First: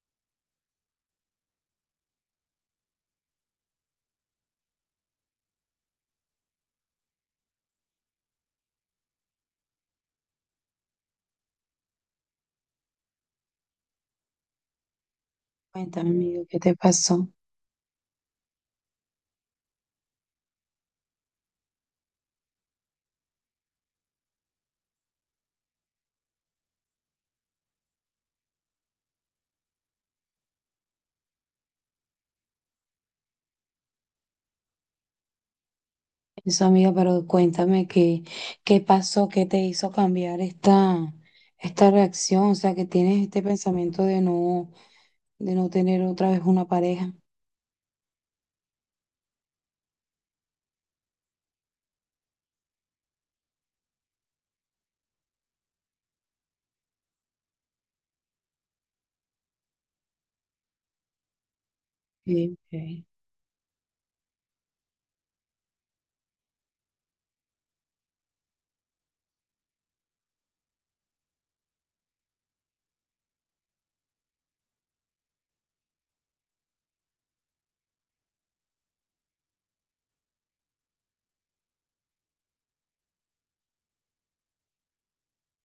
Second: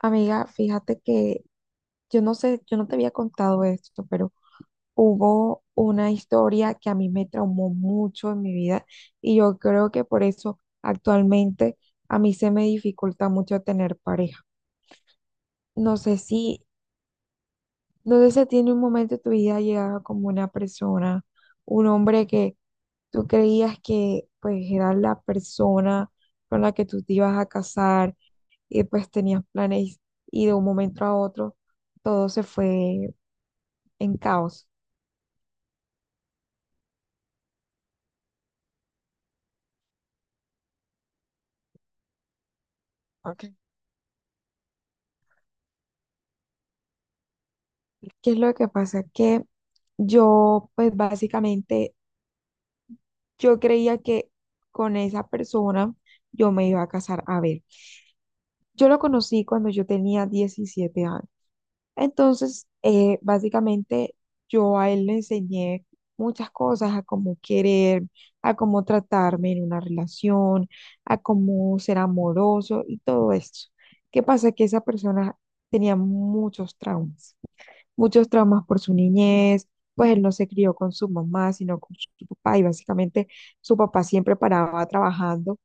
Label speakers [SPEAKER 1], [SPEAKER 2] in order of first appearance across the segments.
[SPEAKER 1] Amiga, fíjate que yo no sé, yo no te había contado esto, pero hubo una historia que a mí me traumó mucho en mi vida y yo creo que por eso actualmente a mí se me dificulta mucho tener pareja. No
[SPEAKER 2] Cuéntame,
[SPEAKER 1] sé si
[SPEAKER 2] amigo, ¿qué te pasó?
[SPEAKER 1] ¿Dónde se tiene un momento de tu vida llegaba como una persona, un hombre que tú creías que pues era la persona con la que tú te ibas a casar y pues tenías planes y de un momento a otro todo se fue en caos?
[SPEAKER 2] Eso, amiga, pero cuéntame qué, qué pasó, qué te hizo cambiar esta reacción, o sea, que tienes este
[SPEAKER 1] Ok.
[SPEAKER 2] pensamiento de no tener otra vez una pareja.
[SPEAKER 1] ¿Qué es lo que pasa? Que yo, pues básicamente, yo creía que con esa persona yo me iba a casar. A ver, yo lo conocí cuando yo tenía 17 años.
[SPEAKER 2] Sí,
[SPEAKER 1] Entonces,
[SPEAKER 2] sí.
[SPEAKER 1] básicamente yo a él le enseñé muchas cosas, a cómo querer, a cómo tratarme en una relación, a cómo ser amoroso y todo esto. ¿Qué pasa? Que esa persona tenía muchos traumas por su niñez, pues él no se crió con su mamá, sino con su papá y básicamente su papá siempre paraba trabajando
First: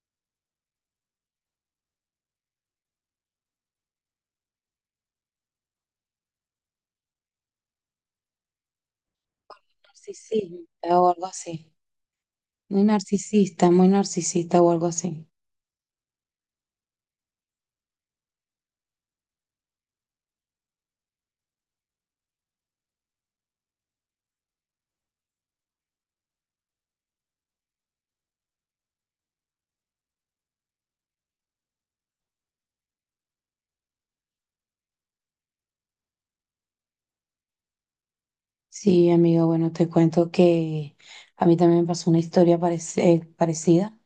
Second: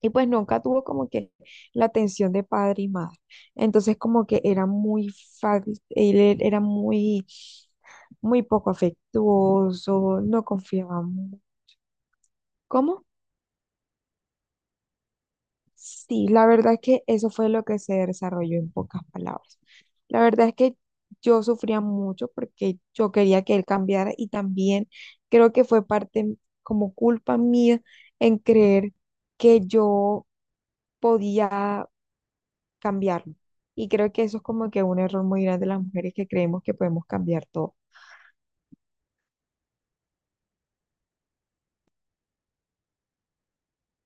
[SPEAKER 1] y pues nunca tuvo como que la atención de padre y madre. Entonces como que era muy, fa- él e- era muy, muy poco afectuoso, no
[SPEAKER 2] Narcisista
[SPEAKER 1] confiaba.
[SPEAKER 2] o algo así.
[SPEAKER 1] ¿Cómo?
[SPEAKER 2] Muy narcisista o algo así.
[SPEAKER 1] Sí, la verdad es que eso fue lo que se desarrolló en pocas palabras. La verdad es que yo sufría mucho porque yo quería que él cambiara y también creo que fue parte como culpa mía en creer que yo podía cambiarlo. Y creo que eso es como que un error muy grande de las mujeres que creemos que podemos cambiar todo.
[SPEAKER 2] Sí, amigo, bueno, te cuento que a mí también me pasó una historia parecida.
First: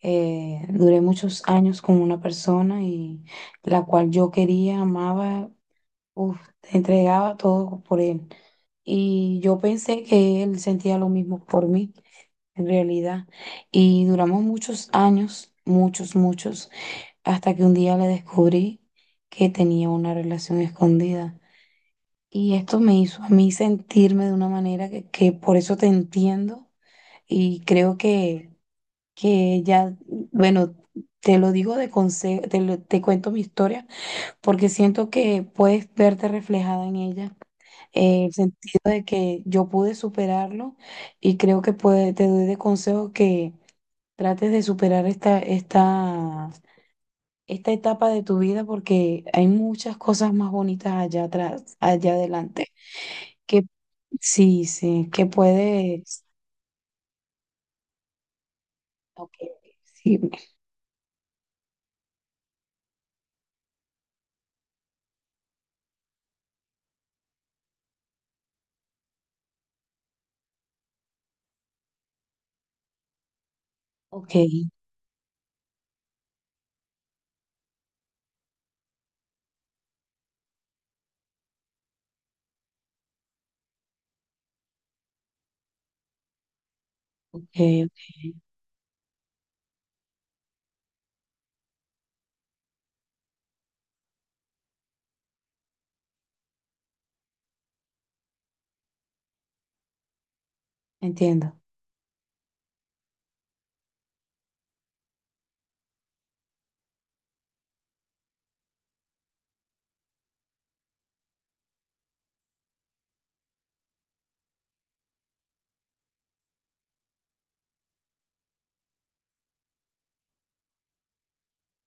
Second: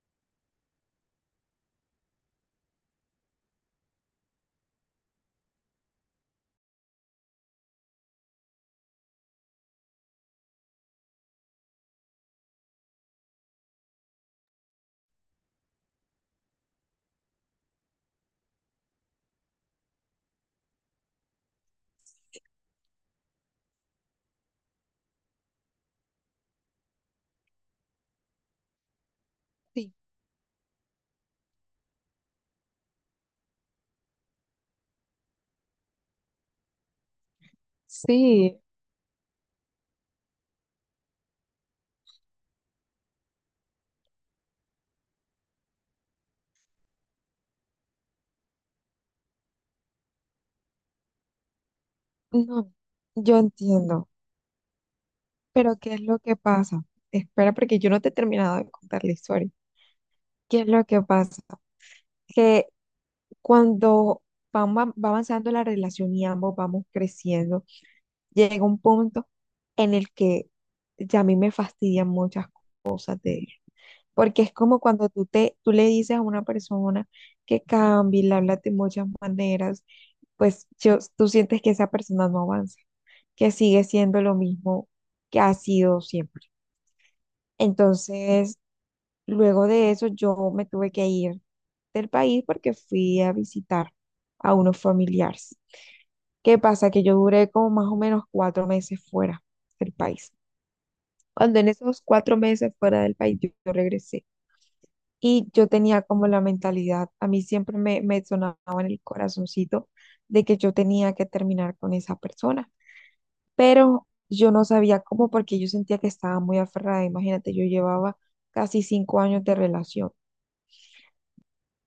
[SPEAKER 2] Duré muchos años con una persona y la cual yo quería, amaba. Uf, te entregaba todo por él. Y yo pensé que él sentía lo mismo por mí, en realidad. Y duramos muchos años, muchos, muchos, hasta que un día le descubrí que tenía una relación escondida. Y esto me hizo a mí sentirme de una manera que por eso te entiendo. Y creo que
[SPEAKER 1] Sí,
[SPEAKER 2] ya, bueno, te lo digo de consejo, te cuento mi historia porque siento que puedes verte reflejada en ella, el
[SPEAKER 1] sí,
[SPEAKER 2] sentido de que yo pude superarlo y creo que te doy de consejo que trates de superar esta etapa de tu vida porque hay muchas cosas más bonitas allá atrás, allá adelante,
[SPEAKER 1] no, yo
[SPEAKER 2] que
[SPEAKER 1] entiendo,
[SPEAKER 2] sí, sí, que
[SPEAKER 1] pero ¿qué es lo
[SPEAKER 2] puedes,
[SPEAKER 1] que pasa? Espera, porque yo no te he terminado de contar la
[SPEAKER 2] ok,
[SPEAKER 1] historia.
[SPEAKER 2] sí,
[SPEAKER 1] ¿Qué es lo que pasa? Que cuando van va va avanzando la relación y ambos vamos creciendo, llega un punto en el que ya a mí me fastidian muchas cosas de él.
[SPEAKER 2] ok,
[SPEAKER 1] Porque es
[SPEAKER 2] ok,
[SPEAKER 1] como cuando tú le dices a una persona que cambie, le hablas de muchas maneras, pues tú sientes que esa persona no avanza, que sigue siendo lo mismo que ha sido siempre.
[SPEAKER 2] ok,
[SPEAKER 1] Entonces, luego de eso, yo me tuve que ir del país porque fui a visitar a unos familiares. ¿Qué pasa? Que yo duré como más o menos 4 meses fuera del país.
[SPEAKER 2] entiendo,
[SPEAKER 1] Cuando en esos 4 meses fuera del país, yo regresé. Y yo tenía como la mentalidad, a mí siempre me sonaba en el corazoncito de que yo tenía que terminar con esa persona, pero yo no sabía cómo porque yo sentía que estaba muy aferrada. Imagínate, yo llevaba casi 5 años de relación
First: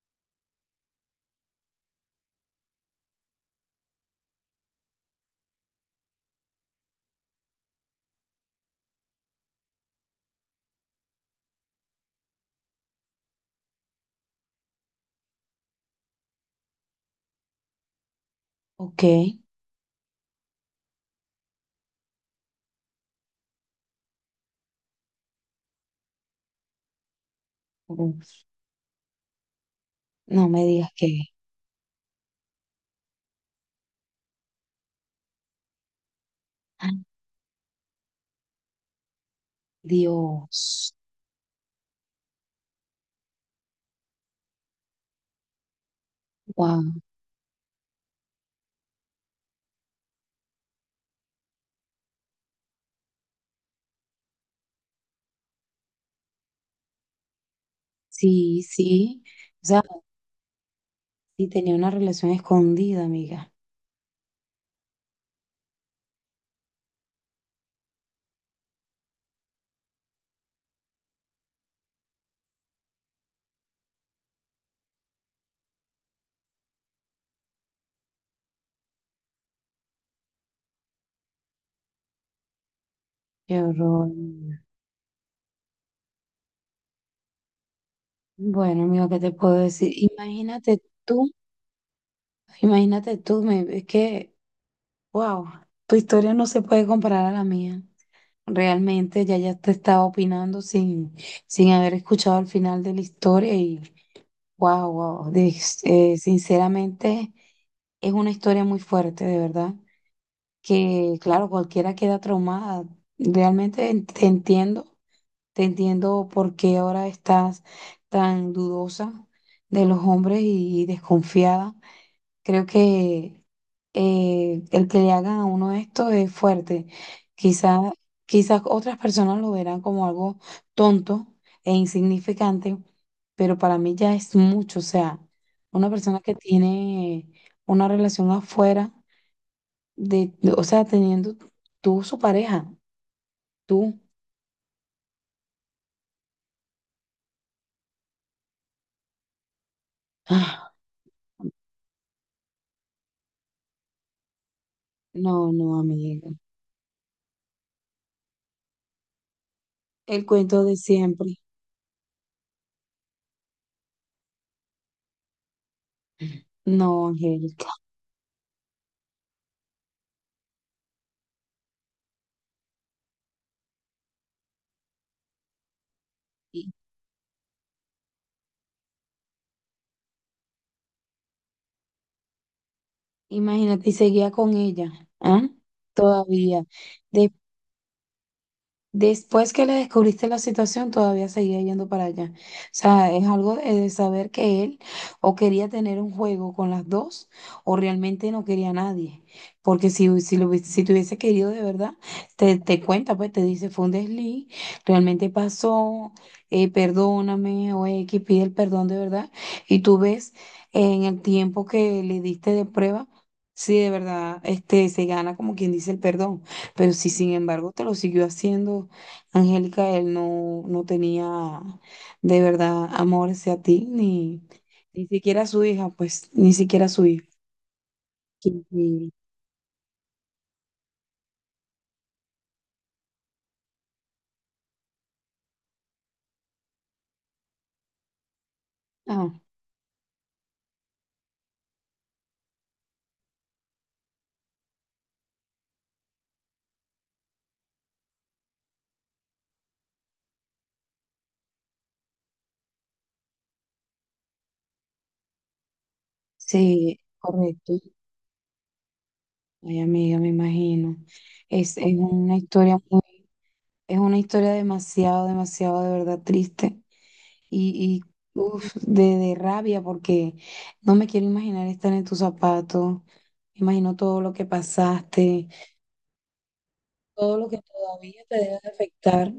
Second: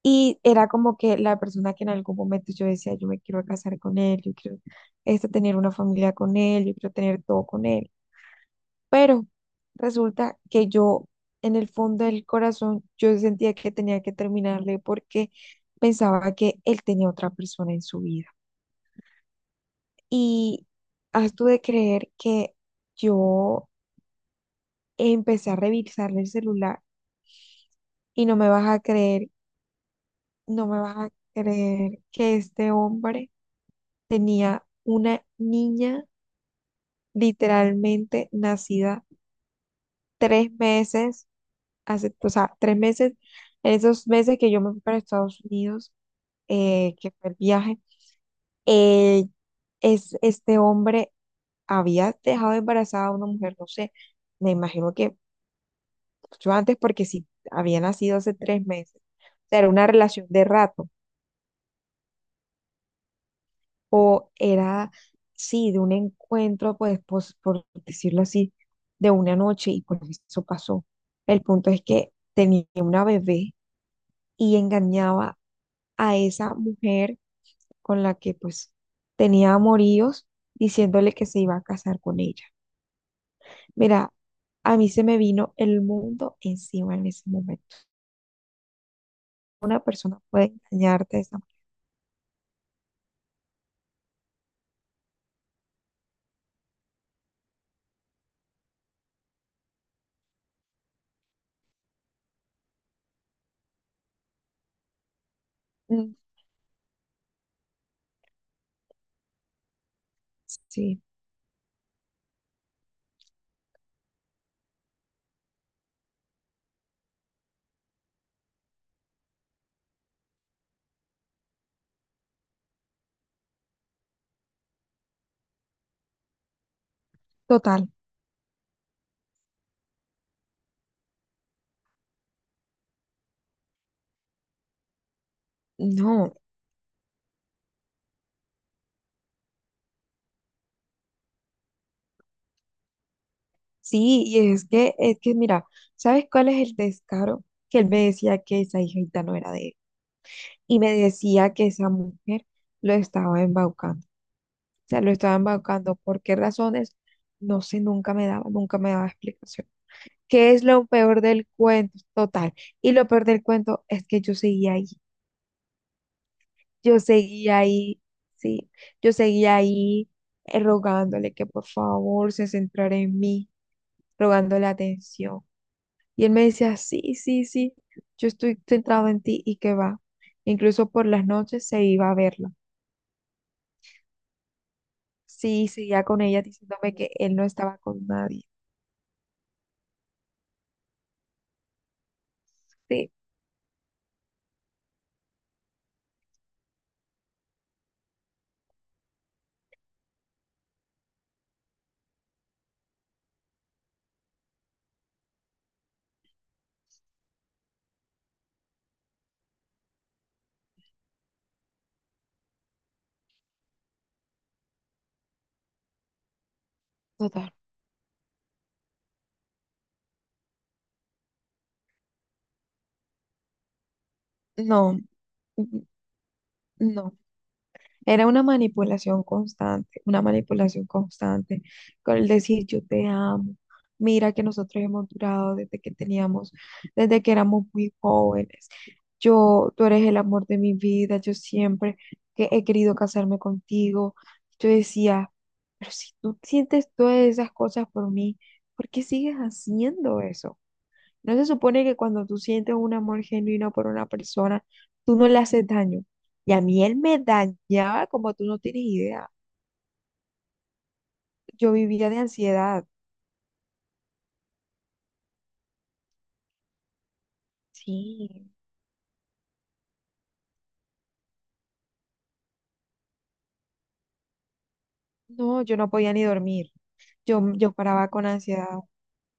[SPEAKER 1] y era como que la persona que en algún momento yo decía, yo me quiero casar con él, yo quiero este, tener una familia con él, yo quiero tener todo con él. Pero resulta que yo, en el fondo del corazón, yo sentía que tenía que terminarle porque pensaba que él tenía otra persona en su vida.
[SPEAKER 2] ok,
[SPEAKER 1] Y has tú de creer que yo empecé a revisarle el celular y no
[SPEAKER 2] uf,
[SPEAKER 1] me vas a creer,
[SPEAKER 2] no me
[SPEAKER 1] no me
[SPEAKER 2] digas
[SPEAKER 1] vas a
[SPEAKER 2] que,
[SPEAKER 1] creer que este hombre tenía una niña
[SPEAKER 2] ay,
[SPEAKER 1] literalmente nacida tres
[SPEAKER 2] Dios.
[SPEAKER 1] meses, hace, o sea, 3 meses, en esos meses que yo me fui para Estados Unidos,
[SPEAKER 2] Wow.
[SPEAKER 1] que fue el viaje, eh, este hombre había dejado embarazada a una mujer, no sé, me imagino que mucho antes, porque si había nacido hace
[SPEAKER 2] Sí,
[SPEAKER 1] 3 meses,
[SPEAKER 2] sí.
[SPEAKER 1] o sea,
[SPEAKER 2] O
[SPEAKER 1] era
[SPEAKER 2] sea,
[SPEAKER 1] una relación de rato,
[SPEAKER 2] sí tenía una relación escondida, amiga.
[SPEAKER 1] o era, sí, de un encuentro, pues, por decirlo así, de una noche, y por eso pasó. El punto es que tenía una bebé y engañaba a esa mujer con la que pues tenía amoríos, diciéndole que se iba a casar con ella.
[SPEAKER 2] Qué horror,
[SPEAKER 1] Mira,
[SPEAKER 2] amiga.
[SPEAKER 1] a mí se me vino el mundo encima en ese momento.
[SPEAKER 2] Bueno, amigo, ¿qué te puedo
[SPEAKER 1] Una
[SPEAKER 2] decir?
[SPEAKER 1] persona puede engañarte de esa
[SPEAKER 2] Imagínate tú, es que, wow, tu historia no se puede comparar a la mía. Realmente ya te estaba opinando sin, sin haber escuchado el final de la historia y, wow, wow,
[SPEAKER 1] manera. Mm,
[SPEAKER 2] sinceramente es una historia muy fuerte, de verdad,
[SPEAKER 1] sí,
[SPEAKER 2] que claro, cualquiera queda traumada. Realmente te entiendo. Te entiendo por qué ahora estás tan dudosa de los hombres y desconfiada. Creo que el que le hagan a uno esto es fuerte.
[SPEAKER 1] total.
[SPEAKER 2] Quizás, quizás otras personas lo verán como algo tonto e insignificante, pero para mí ya es mucho. O sea, una persona
[SPEAKER 1] No,
[SPEAKER 2] que tiene una relación afuera o sea, teniendo tú su pareja, tú.
[SPEAKER 1] sí, y es que mira, ¿sabes cuál es el descaro? Que él me decía que esa hijita no era de él
[SPEAKER 2] Ah,
[SPEAKER 1] y me decía que esa mujer lo estaba embaucando. O sea, lo estaba
[SPEAKER 2] no, no,
[SPEAKER 1] embaucando. ¿Por
[SPEAKER 2] amiga.
[SPEAKER 1] qué razones? No sé, nunca me daba, nunca me daba explicación.
[SPEAKER 2] El
[SPEAKER 1] ¿Qué es
[SPEAKER 2] cuento de
[SPEAKER 1] lo peor
[SPEAKER 2] siempre.
[SPEAKER 1] del cuento? Total. Y lo peor del cuento es que yo seguía ahí. Yo
[SPEAKER 2] No,
[SPEAKER 1] seguía
[SPEAKER 2] Angélica.
[SPEAKER 1] ahí, sí. Yo seguía ahí, rogándole que por favor se centrara en mí, rogándole atención. Y él me decía, sí, sí, sí, yo estoy centrado en ti y que va. Incluso por las noches se iba a verla.
[SPEAKER 2] Imagínate, y seguía con ella, ¿ah?
[SPEAKER 1] Sí, seguía con ella
[SPEAKER 2] Todavía.
[SPEAKER 1] diciéndome que él no estaba con nadie.
[SPEAKER 2] Después que le descubriste la situación, todavía seguía yendo para allá. O sea,
[SPEAKER 1] Sí,
[SPEAKER 2] es algo de saber que él o quería tener un juego con las dos o realmente no quería a nadie. Porque si, si te hubiese querido de verdad, te cuenta, pues te dice, fue un desliz, realmente pasó, perdóname o X, pide el perdón de verdad. Y tú ves en el tiempo que le diste de prueba si de verdad este, se gana, como quien dice, el perdón. Pero si sin
[SPEAKER 1] total.
[SPEAKER 2] embargo te lo siguió haciendo, Angélica, él no, no tenía de verdad amor hacia ti, ni,
[SPEAKER 1] No,
[SPEAKER 2] ni siquiera a su
[SPEAKER 1] n-
[SPEAKER 2] hija, pues, ni siquiera a su
[SPEAKER 1] no.
[SPEAKER 2] hija.
[SPEAKER 1] Era
[SPEAKER 2] Sí, sí.
[SPEAKER 1] una manipulación constante, con el decir yo te amo, mira que nosotros hemos durado desde que teníamos, desde que éramos muy jóvenes,
[SPEAKER 2] Ah,
[SPEAKER 1] yo, tú eres el amor de mi vida, yo siempre que he querido casarme contigo, yo decía, pero si tú sientes todas esas cosas por mí, ¿por qué sigues haciendo eso? ¿No se supone que cuando tú sientes un amor genuino por una persona, tú no le haces daño? Y a mí él
[SPEAKER 2] sí,
[SPEAKER 1] me
[SPEAKER 2] correcto.
[SPEAKER 1] dañaba como tú no tienes idea.
[SPEAKER 2] Ay, amiga, me imagino.
[SPEAKER 1] Yo
[SPEAKER 2] Es
[SPEAKER 1] vivía de
[SPEAKER 2] una historia
[SPEAKER 1] ansiedad.
[SPEAKER 2] muy, es una historia demasiado, demasiado de verdad triste
[SPEAKER 1] Sí,
[SPEAKER 2] y uf, de rabia porque no me quiero imaginar estar en tus zapatos, me imagino todo lo que pasaste,
[SPEAKER 1] no, yo no podía ni dormir.
[SPEAKER 2] todo
[SPEAKER 1] Yo,
[SPEAKER 2] lo que
[SPEAKER 1] yo paraba
[SPEAKER 2] todavía
[SPEAKER 1] con
[SPEAKER 2] te debe
[SPEAKER 1] ansiedad.
[SPEAKER 2] de afectar.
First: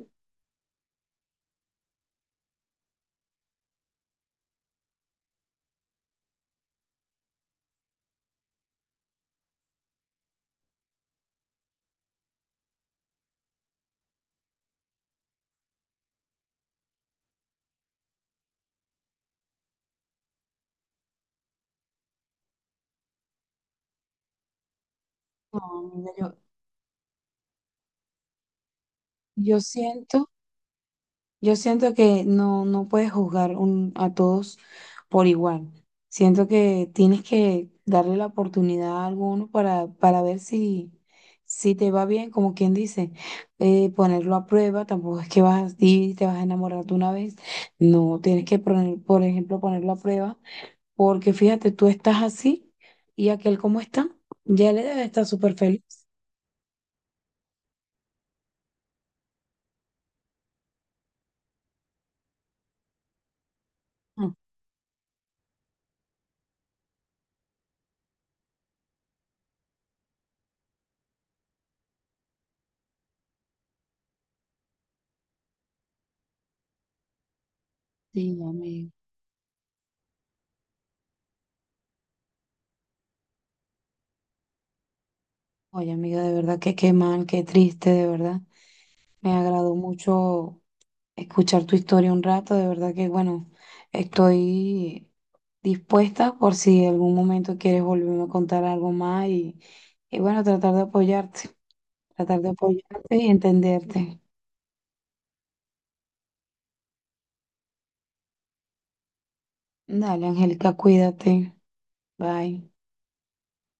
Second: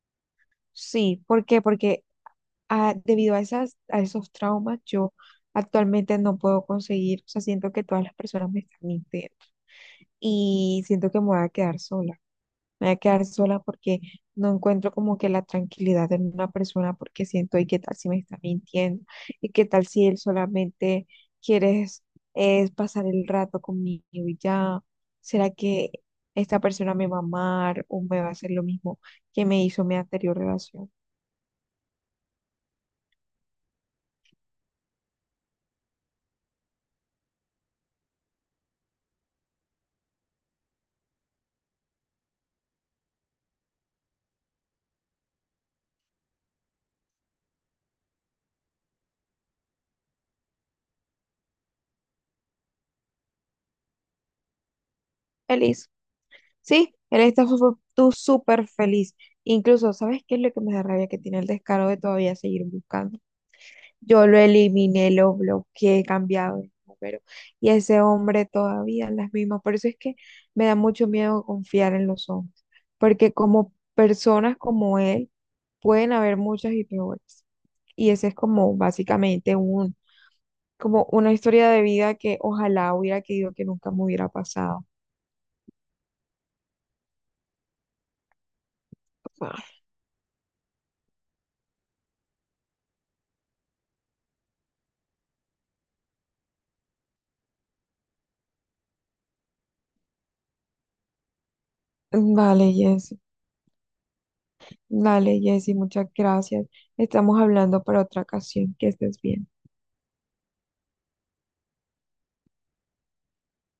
[SPEAKER 1] Sí, ¿por qué? Porque debido a esos traumas, yo actualmente no puedo conseguir, o sea, siento que todas las personas me están mintiendo y siento que me voy a quedar sola. Me voy a quedar sola porque no encuentro como que la tranquilidad en una persona porque siento, ¿y qué tal si me está mintiendo? ¿Y qué tal si él solamente quiere es pasar el rato conmigo y ya? ¿Será
[SPEAKER 2] No,
[SPEAKER 1] que
[SPEAKER 2] mira, yo,
[SPEAKER 1] esta persona me va a amar o me va a hacer lo mismo que
[SPEAKER 2] yo
[SPEAKER 1] me hizo mi
[SPEAKER 2] siento,
[SPEAKER 1] anterior relación?
[SPEAKER 2] yo siento que no, no puedes a todos por igual. Siento que tienes que darle la oportunidad a alguno para ver si, si te va bien, como quien dice. Ponerlo a prueba, tampoco es que vas a ir, y te vas a enamorar de una vez. No, tienes que poner, por ejemplo, ponerlo a prueba, porque fíjate, tú estás así y aquel como está, ya le debe estar súper feliz.
[SPEAKER 1] Feliz. Sí, él está tú súper feliz. Incluso, ¿sabes qué es lo que me da rabia? Que tiene el descaro de todavía seguir buscando. Yo lo eliminé, lo bloqueé, he cambiado de número. Y ese hombre todavía las mismas. Por eso es que me da mucho miedo confiar en los hombres. Porque como personas como él, pueden haber muchas y peores. Y ese es
[SPEAKER 2] Sí,
[SPEAKER 1] como
[SPEAKER 2] amiga.
[SPEAKER 1] básicamente un, como una historia de vida que ojalá hubiera querido que nunca me hubiera pasado.
[SPEAKER 2] Oye, amiga, de verdad que qué mal, qué triste, de verdad. Me
[SPEAKER 1] Ah,
[SPEAKER 2] agradó mucho escuchar tu historia un rato, de verdad que, bueno, estoy dispuesta por si en algún momento quieres volverme a contar algo más y bueno, tratar de
[SPEAKER 1] vale,
[SPEAKER 2] apoyarte
[SPEAKER 1] Jessy.
[SPEAKER 2] y entenderte.
[SPEAKER 1] Vale, Jessy, muchas gracias. Estamos hablando para otra ocasión. Que estés bien.
[SPEAKER 2] Dale, Angélica, cuídate. Bye.